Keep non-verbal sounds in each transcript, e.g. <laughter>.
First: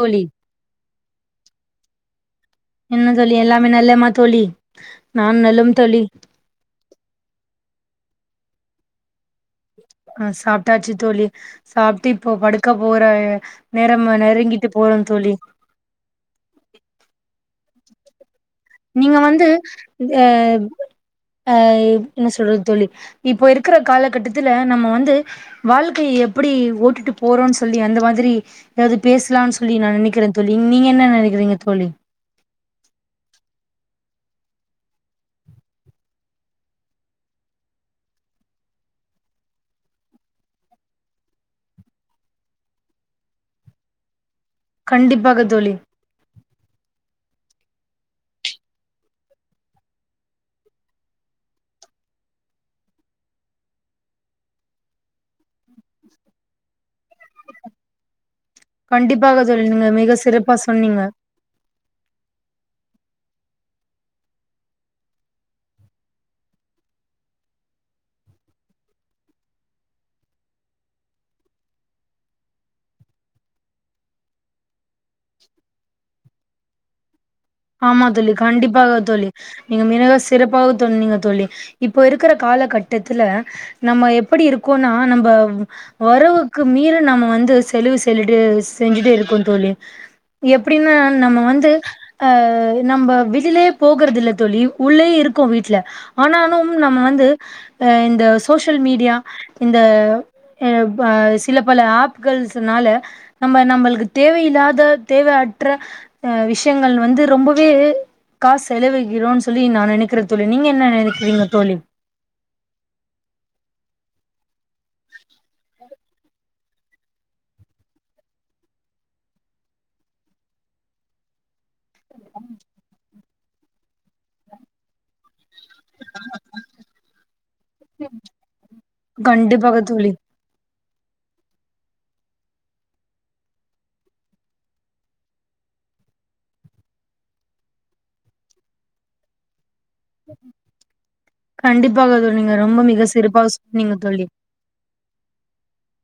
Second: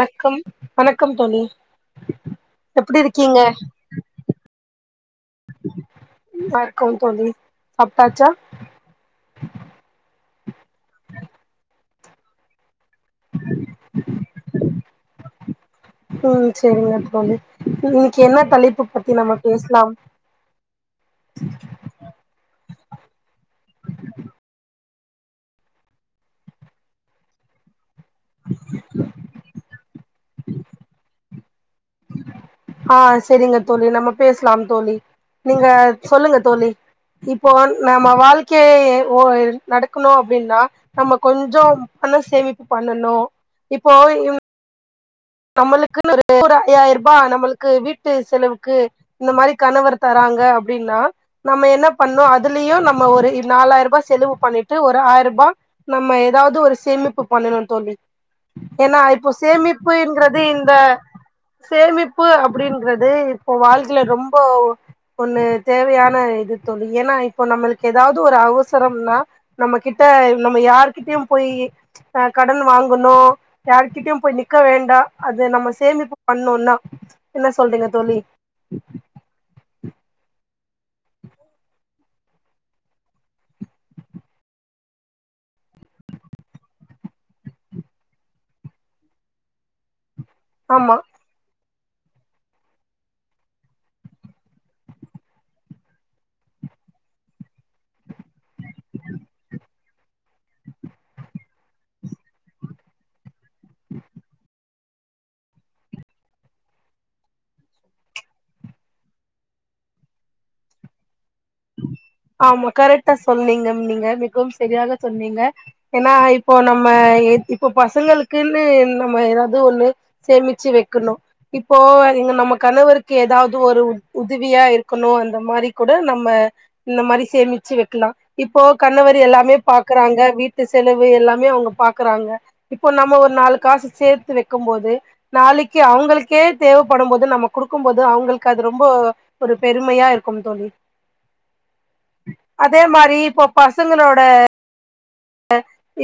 தோழி வணக்கம் தோழி எப்படி என்ன தோழி இருக்கீங்க எல்லாமே நல்லமா தோழி நான் நலம் தோழி வணக்கம் தோழி சாப்பிட்டாச்சா அஹ் சாப்பிட்டாச்சு தோழி சாப்பிட்டு இப்போ படு க்க போற நேரம நெருங்கிட்டு போறோம் தோழி உஹம் சரிங்க தோழி இன்னைக்கு என்ன தலைப்பு பத்தி நீங்க நம்ம வந்து பேசலாம் அஹ் அஹ் என்ன சொல்றது தோழி இப்ப இருக்கிற காலகட்டத்துல நம்ம வந்து வாழ்க்கை எப்படி ஓட்டிட்டு போறோம்னு சொல்லி அந்த திரி ஏதாவது பேசலாம்னு சொல்லி நான் நினைக்கிறேன் தோழி நீங்க என்ன நினைக்க றிங்க ஆஹ் சேரிங்க தோழி நம்ம பேசலாம் தோழி நீங்க சொல்லுங்க தோழி இப்போ நம்ம வாழ்க்கைய நடக்கணும் அப்படின்னா நம்ம கொஞ்சம் பண சேமிப்பு பண்ணணும் இப்போ ங்க கண்டிப்பாக தோழி நம்மளுக்கு ஒரு ஐயாயிரம் ரூ பாய் நம்மளுக்கு வீட்டு செலவுக்கு இந்த மாதிரி கணவர் தராங்க அப்படின்னா நம்ம என்ன பண்ணோம் அதுலயும் நம்ம ஒரு நாலாயிரம் ரூபாய் செலவு பண்ணிட்டு ஒரு ஆயிரம் ரூபாய் நம்ம ஏதாவது ஒரு சேமிப்பு பண்ணணும்னு தோழி ஏன்னா இப்போ கண்டிப்பாக தோழி நீங்க சேமிப்பு மிக அப்டிங்குறது சிறப்பா இந்த சொன்னீங்க சேமிப்பு அப்படின்றது இப்போ வாழ்க்கில ரொம்ப ஒண்ணு தேவையான இது தோழி ஏன்னா இப்போ நம்மளுக்கு ஏதாவது ஒரு அவசரம்னா நம்ம கிட்ட நம்ம யார்கிட்டயும் போய் கடன் வாங்கணும் யார்க்கிட்டயும் போய் இருக்க வேண்டாம் அது நம்ம சேமிப்பு பண்ணுநோன ஆமா தோழி கண்டிப்பாக தோழி நீங்க மிக சிறப்பாக தோன்னீங்க தோழி இப்ப இருக்கிற காலகட்டத்துல நம்ம எப்படி இருக்கோனா நம்ம வறவுக்கு மீற நம்ம வந்து செலவு செல்லிட்டு செஞ்சுட்டு இருக்கோம் தோழி எப்படின்ன ஆமா நம்ம வந்து அஹ் நம்ம வெலயே போகறது இல தோழி உள்ளேயே இருக்கோம் வீட்டுல ஆனாலும் நம்ம வந்து அஹ் இந்த சோசியல் மீடியா இந்த அஹ அஹ் சில பல ஆப்கள்ஸ்னால நம்ம நம்மளுக்கு தேவையில்லாத தேவையற்ற விஷயங்கள் வந்து ரொம்பவே காசு செலவுகிறோன்னு சொல்லி நா நெனக்கிற தோழி நீங்க என்ன நெனைக்கிறீங்க தோழி ஆமா கரெக்டா சொன்னீங்க நீங்க மிகவும் செரியாக சொன்னீங்க ஏன்னா இப்போ நம்ம இப்போ பசங்களுக்குன்னு நம்ம ஏதாவது ஒண்ணு சேமிச்சு வைக்கணு இப்போ இங்க நம்ம கணவருக்கு ஏதாவது ஒரு உதவியா இருக்கணும் அந்த அந்த மாதிரி கூட நம்ம இந்த மாதிரி சேமிச்சு வைக்கலாம் இப்போ கணவர் எல்லாமே கண்டிப்பாக தோழி பாக்குறாங்க வீட்டு செலவு எல்லாமே அவுங்க பாக்கறாங்க இப்போ நம்ம ஒரு நாலு காசு சேத்து வைக்கும் போது நாளைக்கி அவுங்களுக்கே தேவப்படும் போது நம்ம குடுக்கும்போது அவுங்களுக்கு அது ரொம்ப ஒரு பெருமையா இருக்கும் தோழி கண்டிப்பாக தோழி நீங்க ரொம்ப அதே மிக மாரி இப்போ சிறப்பாக சொன்னீங்க பசங்களோட தோழி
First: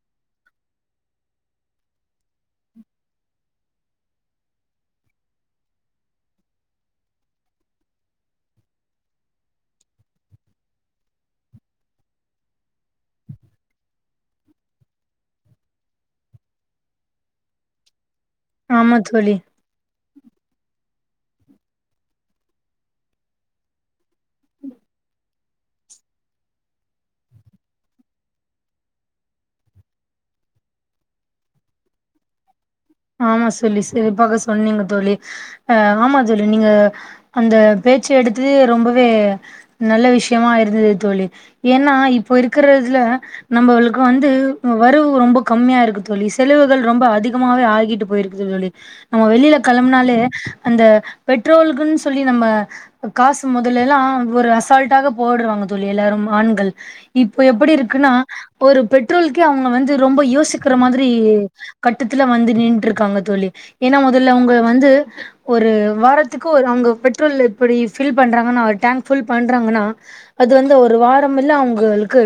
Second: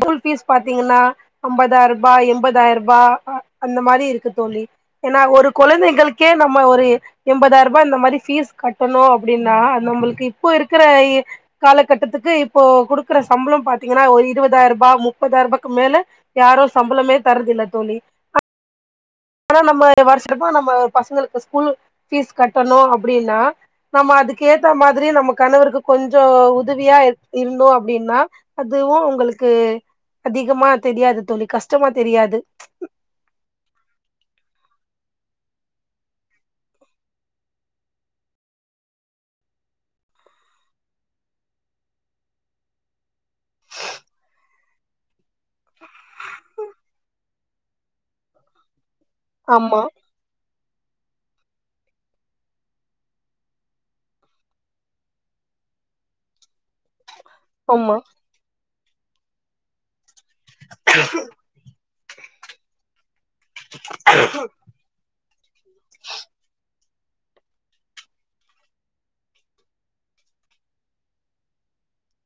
ஸ்கூல் பீஸ் பாத்தீங்கன்னா ஐம்பதாயிரம் ரூபாய் எண்பதாயிரம் ரூபாய் அந்த மாதிரி இருக்கு தோழி ஏனா ஒரு குழந்தைகளுக்கே நம்ம ஒரு எண்பதாயிரம் ரூபாய் இந்த மாதிரி பீஸ் கட்டணும் அப்டின்னா நம்மளுக்கு இப்போ இருக்கிற காலகட்டத்துக்கு இப்போ குடுக்கற சம்பளம் த்தீங்கன்னா ஒரு இருபதாயர்ரூபா முப்பதாயர்ரூபாக்கு மேல யாரு சம்பளமே தர்றது இல்ல தோழி ஆமா த் ஆனா நம்ம வருசம்மா நம்ம பசங்களுக்கு ஸ்கூல் ஃபீஸ் கட்டணு அப்டின்னா நம்ம அதுக்கேத்த மாதிரி நம்ம கணவருக்கு கொஞ்ச உதவியா இருந்தோ அப்டின்னா அதுவு உங்களுக்கு அதிகமா தெரியாது தோழி கஷ்டமா தெரியாது ஆமா சொல்லி சிறப்பாக சொன்னீங்க தோழி ஆ ஆமா தோழி நீங்க அந்த பேச்சு எடுத்தது ரொம்பவே நல்ல விசயமா இருந்தது தோழி ஏன்னா இப்ப இருக்கறதுல நம்மளுக்கு வந்து வரவு ரொம்ப கம்மியா இருக்கு தோழி செலவுகள் ரொம்ப அதிக் த்தமாவே ஆயி ங்கிட்டு போயிருக்குது தோழி நம்ம வெளில ஆமா கெளம்புனாலே அந்த பெட்ரோல்க்குன்னு சொல்லி நம்ம காசு மொதல்லல்லா ஒரு அசால்ட்டாக போடுறாங்க தோழி எல்லாரு ஆண்கள் இப்போ எப்படி ஆமா இருக்குன்னா ஒரு பெட்ரோலுக்கே அவுங்க வந்து ரொம்ப யோசிக்கிற மாதிரி கட்டுத்து இதல வந்து நின் இருக்காங்க தோழி ஏனா முதல அவுங்க வந்து ஒரு வாரத்துக்கு ஒரு அவுங்க பெட்ரோல் இப்படி ஃபில் பண்றாங்கன்னா ஒரு டேங்க் ஃபுல் பண்றாங்கன்னா அது வந்து ஒரு வாரோ இல்ல அவுங்களுக்கு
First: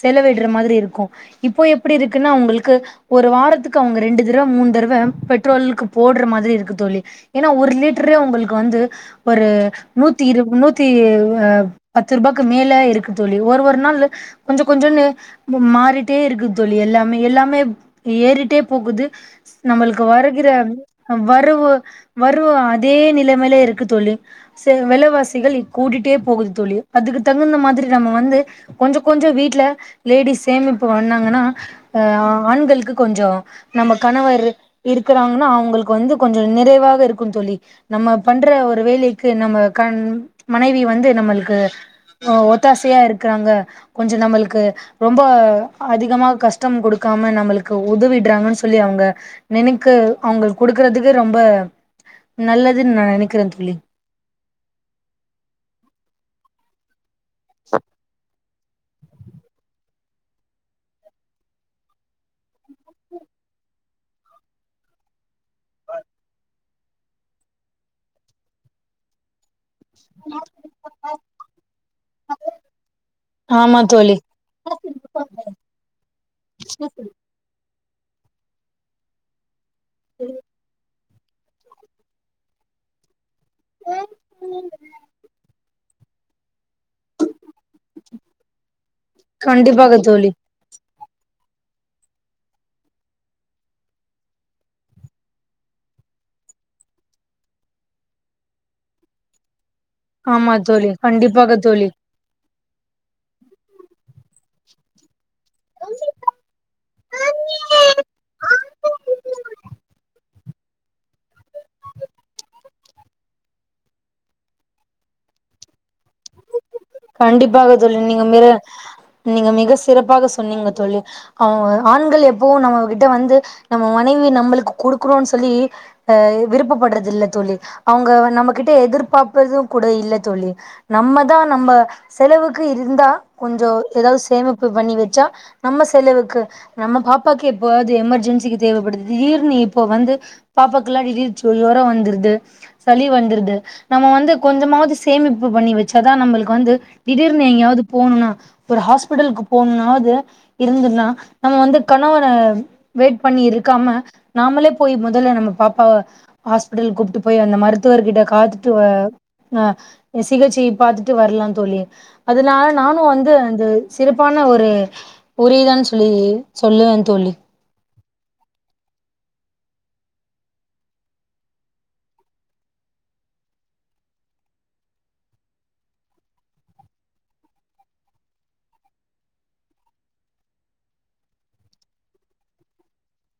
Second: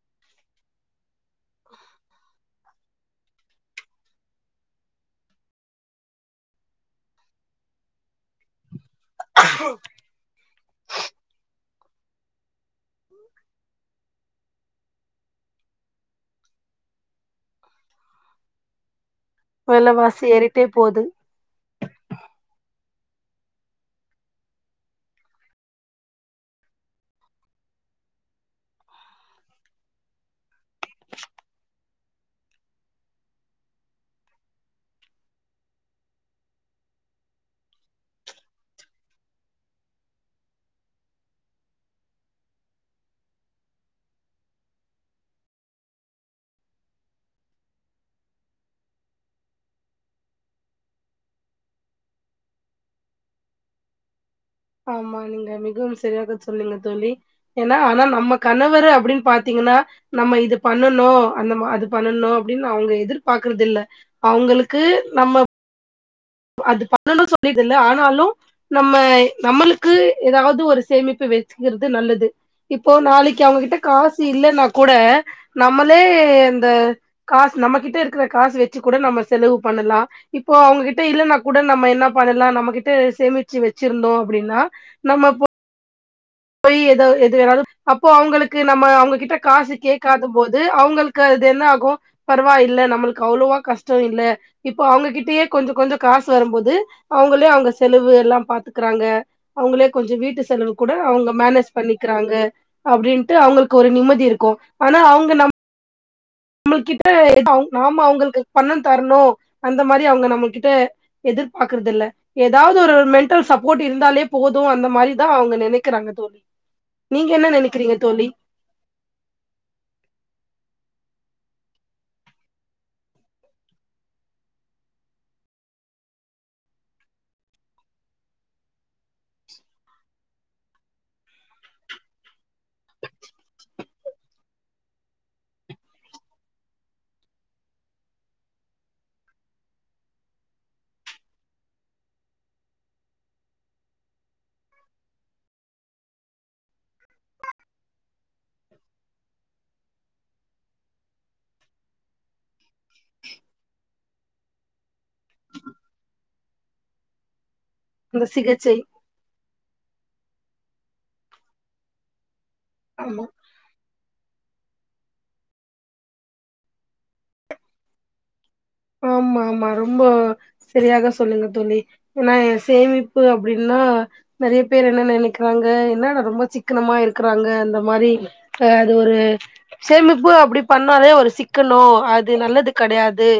செலவிடுற மாதிரி இருக்கு இப்போ எப்படி இருக்குன்னா உங்களுக் க்கு ஒரு வாரத்துக்கு அவுங்க ரெண்டு தடவ மூணு தடவ <unintelligible> பெட்ரோலுக்கு போடுற மாதிரி இருக்கு தோழி ஏன்னா ஒரு லிட்டரே உங்களுக்கு வந்து ஒரு நூத்தி இரு நூத்தி ஆ பத்து ரூபாய்க்கு மேல இருக்கு தோழி ஒரு ஒரு நாள் கொஞ்சம் கொஞ்சன்னு மாறிட்டே இருக்கு தோழி எல்லாமே எல்லாமே ஏறிட்டே போகுது நம்மளுக்கு வெலவாசி வருகிற ஏறிட்டே போது வரவு வரவு இதே நிலைமையில இருக்கு தொழி விலைவாசிகள் கூடிட்டே போகுது தோழி அதுக்கு தகுந்த மாதிரி நம்ம வந்து கொஞ்சம் கொஞ்சம் வீட்டுல லேடிஸ் சேமிப்பு பாங்கன்னாஹ் ஆண்களுக்கு கொஞ்சம் நம்ம கணவர் இருக்குறாங்கன்னா அவங்களுக்கு வந்து கொஞ்ச நிறைவாக இருக்குன்னு சொல்லி நம்ம பண்ற ஒரு வேலைக்கு நம்ம கண் மனைவி வந்து நம்மளுக்கு ஆ ஒத்தாசையா இருக்காங்க கொஞ்ச நம்மளுக்கு ரொம்ப அதிகமா கஷ்டம் கொடுக்காம நம்மளுக்கு உதவிடுறாங்கன்னு சொல்லி அவங்க நினைக்க அவங்க கொடுக்குறதுக்கு ரொம்ப நல்லதுன்னு நான் நினைக்கிறேன் தோழி ஆமா நீங்க மிகவும் சரியாக சொன்னீங்க தோழி ஏனா ஆனா நம்ம கணவர் அப்படின்னு பாத்தீங்கன்னா நம்ம இது பண்ணனும் அந்த அது பண்ணனும் அப்படின்னு அவங்க எதிர்பாரக்குறத இல் அவங்களுக்கு நம்ம அது பண்ணனு <unintelligible> ஆனாலு நம்ம நம்மளுக் ஏதாவது ஒரு சேமிப்பு வச்சக்கிறது நல்லது இப்போ நாளைக்கு அவங்ககிட்ட ஆமா தோழி காசு இல்லைன்னா கூட நம்மளே இந்த காசு நம்மகிட்ட ட்ட இருக்கற காச வச்சு கூட நம்ம செலவு பண்ணலாம் இப்போ அவங்ககிட்ட இல்லைனா கூட நம்ம என்ன பண்ணலாம் நம்மகிட்ட சேமிச்ச ச்சு வச்சிருந்தோ அப்படின்னா நம்ம இப்போ போய் எதோ எது வேணாலு அப்போ அவங்களுக்கு நம்ம அவங்ககிட்ட காசு கண்டிப்பாக கேக்காத தோழி போது அவங்களுக் க்கு அது என்ன ஆகு பரவாயில்ல நம்மளுக்கு அவ்ளவா கஷ்டோ இல்ல இப்போ அவங்ககிட்டயே கொஞ்ச கொஞ்ச காசு வரும்போது அவங்களே அவங்க செலவு எல்லா பாத்துக்கறாங்க அவங்களே கொஞ்சம் வீட்டு ஆமா செலவு தோழி கூட அவங்க கண்டிப்பாக மேனேஜ் தோழி பண்ணிக்கிறாங்க அப்படின்ட்டு அவங்களுக்கு ஒரு நிம்மதி இருக்கும் ஆனா அவங்க நம்ம நம்ம கிட்ட நாம அவங்களுக்கு பணம் தரணும் அந்த மாதிரி அவங்க நம்ம கிட்ட எதிர்பாக்குறது இல்ல ஏதாவது ஒரு மென்ண்டல் சப்போர்ட் இருந்தாலே போதும் அந்த மாதிரிதான் அவங்க நினைக்கிறாங்க நினைக்கிறாங்க தோழி நீங்க என்ன கண்டிப்பாக நெனைக்கிறீங்க தொழில் தோழி நீங்க ம நீங்க மிக சிறப்பாக சொன்னீங்க தோழி அவங்க ஆண்கள் எப்பவும் நம்ம கிட்ட வந்து நம்ம மனைவி நம்மளுக்கு கொடுக்கணும்ன்னு சொல்லி அஹ் விருப்பப்படுறது இல் தோழி அவங்க நம்மகிட்ட எதிர்பார்ப்பறதும் கூட இல்ல தோழி நம்மதான் நம்ம செலவுக்கு இருந்தா கொஞ்சம் ஏதாவது சேமிப்பு பண்ணி வச்சா நம்ம செலவுக்கு நம்ம பாப்பாக்கு எப்பாவது எமர்ஜென்சிக்கு தேவைப்படுது ஈர்னு இப்போ வந்து பாப்பாக்கு எல்லாம் உரம் வந்துருது சளி வந்துடுது நம்ம வந்து கொஞ்சமாவது சேமிப்பு பண்ணி வச்சாதான் நம்மளுக்கு வந்து திடீர்னு எங்கயாது போகணுன்னா ஒரு ஹாஸ்பிட்டலுக்கு போகணுன்னாவது இருந்துன்னா நம்ம வந்து கணவன வெயிட் பண்ணி இருக்காம நாமளே போய் மொதல்ல நம்ம பாப்பாவ ஹாஸ்பிட்டலு கூப்பிட்டு போய் அந்த மாரி த்துவர்கிட்ட அந்த காத்துட்டு சிகிச்சை ஆஹ் அ சிகிச்சை பாத்துட்டு வரலாம் தோழி <inaudible> அதனால நானும் ஆமா வந்து அந்த சிறப்பான ஒரு ஒரு உரியதான் சொல்லி சொல்லுவேன் தோழி ஆமா ஆமா ரொம்ப சரியாக சொல்லுங்க தோழி ஏன்னா சேமிப்பு அப்படின்னா நிறைய பேர் என்ன நினைக்கிறாங்க என்ன ரொம்ப சிக்கனமா இருக்கிறாங்க அந்த மாதிரிஹ் அது ஒரு சேமிப்பு அப்படி பண்ணாலே ஒரு சிக்கனம் அது நல்லது கிடையாது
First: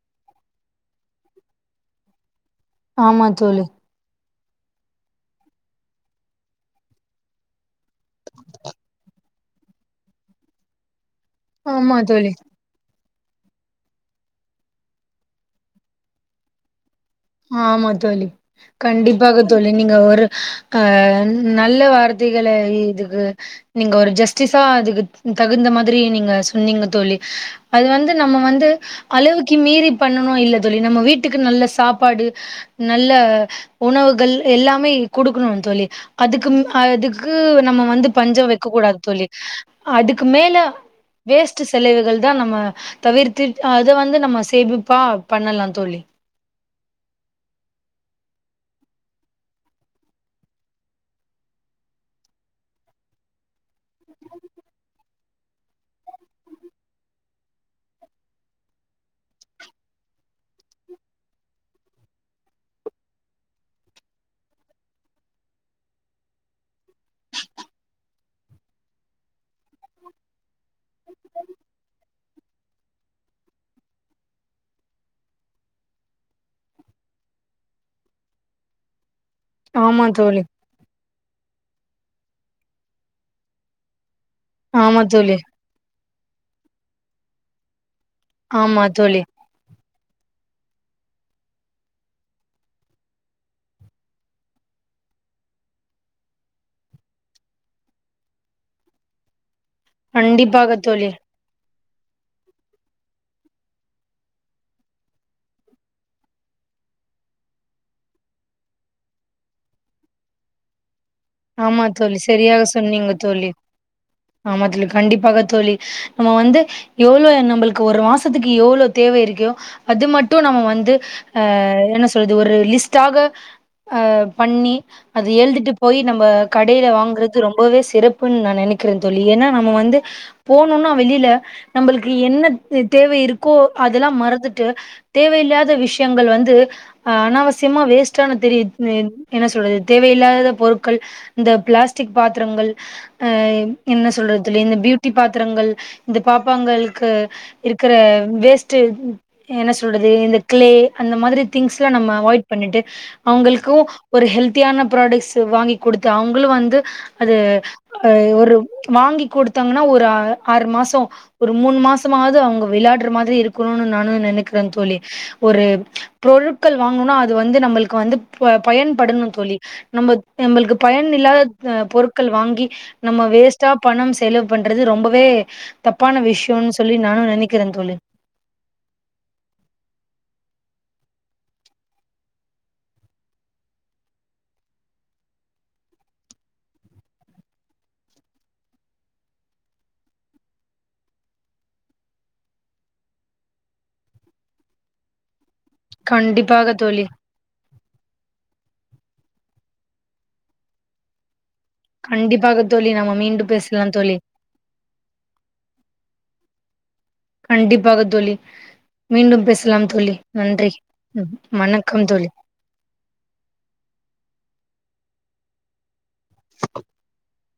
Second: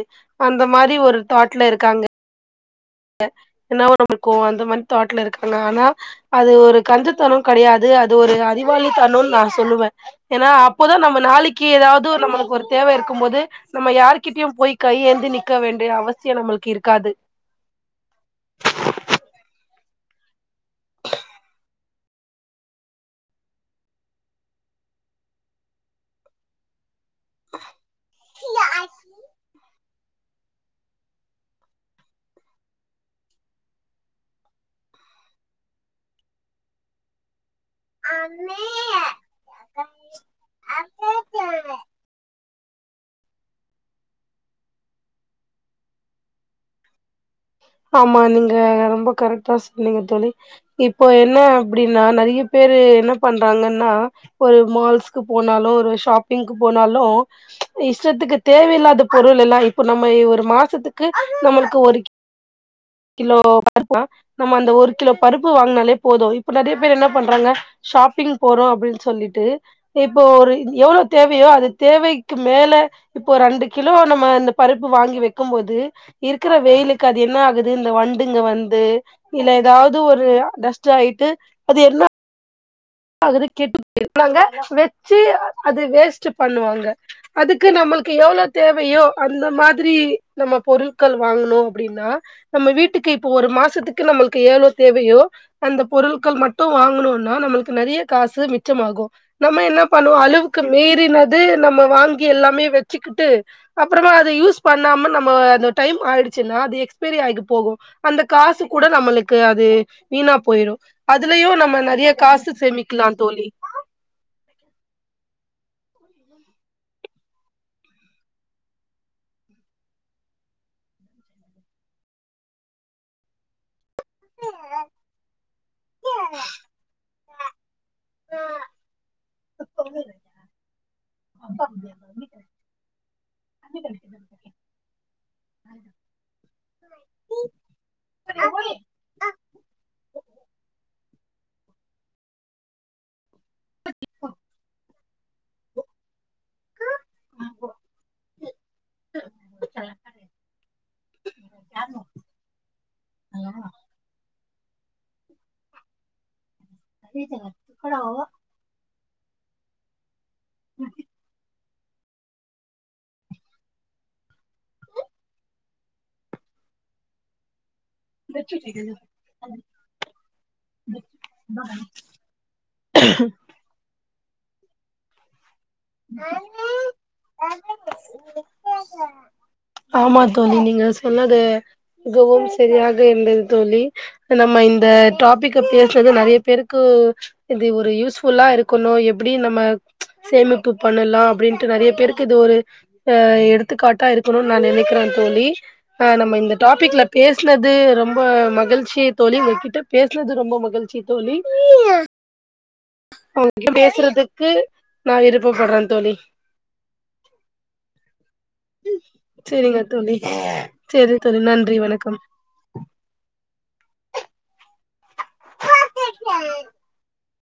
அந்த மாதிரி ஒரு தாட்ல இருக்காங்க ஆமா தோழி என்ன ஒரு நமக்கு அந்த மாதிரி தட்டுல இருக்காங்க ஆனா அது ஒரு கஞ்சத்தனம் கிடையாது அது ஒரு அதிவாளித்தனம் நான் சொல்லுவேன் ஏன்னா அப்போதான் நம்ம நாளைக்கு ஆமா ஏதாவது தோழி நம்மளுக்கு ஒரு தேவ இருக்கும் <unintelligible> நம்ம யாருகிட்டயு போய் கையேந்து நிக்க வேண்டிய அவசிய நம்மளுக்கு இருக்காது ஆமா தோலி கண்டிப்பாக தோலி நீங்க ஒரு ஆ நல்ல வார்த் <unintelligible> இதுக்கு நீங்க ஒரு ஜஸ்டிஸா அதுக்கு தகுந்த மாரி நீங்க சொன்னீங்க தோலி அது வந்து நம்ம வந்து அளவுக்கு மீறி பண்ணணு இல்ல தோலி நம்ம வீட்டுக்கு நல்லா சாப் சாப்பாடு நல்ல உணவுகள் எல்லாமே கொடுக்கணு தோலி அதுக்கு அதுக்கு <unintelligible> நம்ம வந்து பஞ்ச வெக்கக்கூடாது தோலி அதுக்கு மேல வேஸ்ட் செலவுகள் தா நம்ம தவிர்த்து அத வந்து நம்ம சேமிப்பா பண்ணலா தோலி ஆமா நீங்க ரொம்ப கரெட்டா சொன்னீங்க தோலி இப்போ என்ன அப்படின்னா நெறைய பேரு என்ன பண்றாங்கன்னா ஒரு மால்ஸ்க்கு போனாலு ஒரு ஷாப்பிங்க்கு போனாலு இஷ்டத்துக்கு தேவ இலாத பொருள் எல்லா இப்ப நம்ம ஒரு மாசத்துக்கு நம்மளுக்கு ஒரு கிலோ பருப்போ நம்ம அந்த ஒரு கிலோ பருப்பு வாங்கினாலே போதும் இப்ப நெறைய பேர் என்ன பண்றாங்க ஷாப்பிங் போறோம் அப்டின்னு சொல்லிட்டு இப்போ ஒரு எவ்வளோ தேவையோ அது தேவைக்கு மேல இப்போ ரெண்டு கிலோ நம்ம இந்த பருப்பு வாங்கி வைக்கும்போது இருக்கிற வெயிலுக் அது என்ன ஆகுது இந்த வண்டுங்க வந்து இல்ல ஏதாவது ஆமா ஒரு தோழி டஸ்ட் ஆயிட்டு அது என்ன கெட்டு போயிரு <unintelligible> ஆமா வெச்சு தோழி அது வேஸ்ட் பண்ணுவாங்க அதுக்கு நம எவ்ளோ ஆமா தேவையோ தோழி அந்த மாதிரி நம்ம பொருட்கள் வாங்கணு அப்டின்னா நம்ம வீட்டுக்கு இப்போ ஒரு மாசத்துக்கு நம்மளுக்கு எவ்ளோ தேவையோ அந்த பொருட்கள் மட்டும் வாங்கணுனா நம்மளுக்கு நெறைய காசு மிச்சமாகும் நம்ம என்ன பண்ணுவோ அளவுக்கு கண்டிப்பாக தோழி மீறினது நம்ம வாங்கி எல்லாமே வச்சுக்கிட்டு அப்பறமா அத யூஸ் பண்ணாம நம்ம அந்த டைம் ஆயிடுச்சுன்னா அது எக்ஸ்பைரி ஆகி போகும் அந்த காசு கூட நம்மளுக்கு அது வீணா போயிடும் அதுலயும் நம்ம ஆமா நெறைய தோழி காசு சரியாக சொன்னீங்க தோலி ஆமா அதுல கண்டிப்பாக தோலி நம்ம வந்து எவ்ளோ நம்மளுக்கு ஒரு மாசத்துக்கு எவ்ளோ தேவை இருக்கோ அது மட்டும் நம்ம வந்து ஆ என்ன சொல்றது ஒரு லிஸ்டாக ஆ பண்ணி அத எழுதிட்டு நம்ம கடையில வாங்கற ரொம்பவே சிறப்புன்னு நா நெனைக்கிறே தோலி ஏன்னா நம்ம வந்து தோழி போனோனா வெளியல நம்மளுக்கு என்ன தேவ இருக்கோ அதெல்லாம் மறந்துட்டு தேவையில்லாத விஷயங்கள் வந்து ஆ அனாவசியமா வேஸ்ட்டான தெரிய என்ன சொல்றது தேவையில்லாத பொருட் இந்த பிளாஸ்டிக் பாத்திரங்கள் என்ன சொல்றதுல்ல இந்த பியூட் குட்டி பாத்திரங்கள் இந்த பாப்பாங்களுக்கு இருக்கிற வேஸ்ட் என்ன சொல்றது இந்த கிளே அந்த மாரி திங்ஸ் எல்லா நம்ம அவாய்ட் பண்ணிட்டு அவங்களுக்கு ஒரு ஹெல்தியான ப்ராடக்ட்ஸ் வாங்கி கொடுத்து அவங்களும் வந்து அது <unintelligible> வாங்கி கொடுத்தாங்கன்னா ஒரு ஆறு மாசோ ஒரு மூணு மாசமாது அவங்க விளையாடுற மாதிரி இருக்கணுனு நானு நெனைக்கிற தோலி ஒரு பொருட்கள் வாங்கணுனா அது வந்து நம்மளுக் வந்து பயன்படணு தோலி நம்ம நம்மளுக்கு பயன் இல்லாத பொருட்கள் வாங்கி நம்ம வேஸ்ட்டா பணம் செலவு பண்றது ரொம்பவே தப்பான விஷயம்னு சொல்லி நானும் நினைக்கிறேன் தோழி தோலி நீங்க சொன்னது மிகவும் சரியாக இருந்தது தோலி நம்ம இந்த டாபிக்க பேசுறது நெறைய பேருக்கு இது ஒரு யூஸ் புல்லா இருக்கணு எப்டி நம்ம சேமி பு பண்ணலா அப்டின்ட்டு நெறைய பேருக்கு இது ஒரு அ எடுத்துக்காட்டா இருக்கனுன்னு நான நினைக்கிறேன் தோலி ஆ நம்ம இந்த கண்டிப்பாக டாபிக்ல தோழி பேசினது ரொம்ப மகிழ் சேரி தோழி உங்க கிட்ட பேசுனது ரொம்ப மகிழ்ச்சி தோழி கண்டிப்பாக தோழி நாம் மீண்டும் பேசலாம் தோழி படுறன் தோலி கண்டிப்பாக தோலி மீண்டும் செரிங்க பேசலாம் தோலி தோழி நன்றி சேரி தோழி நன்றி வணக்கம் தோலி <inaudible>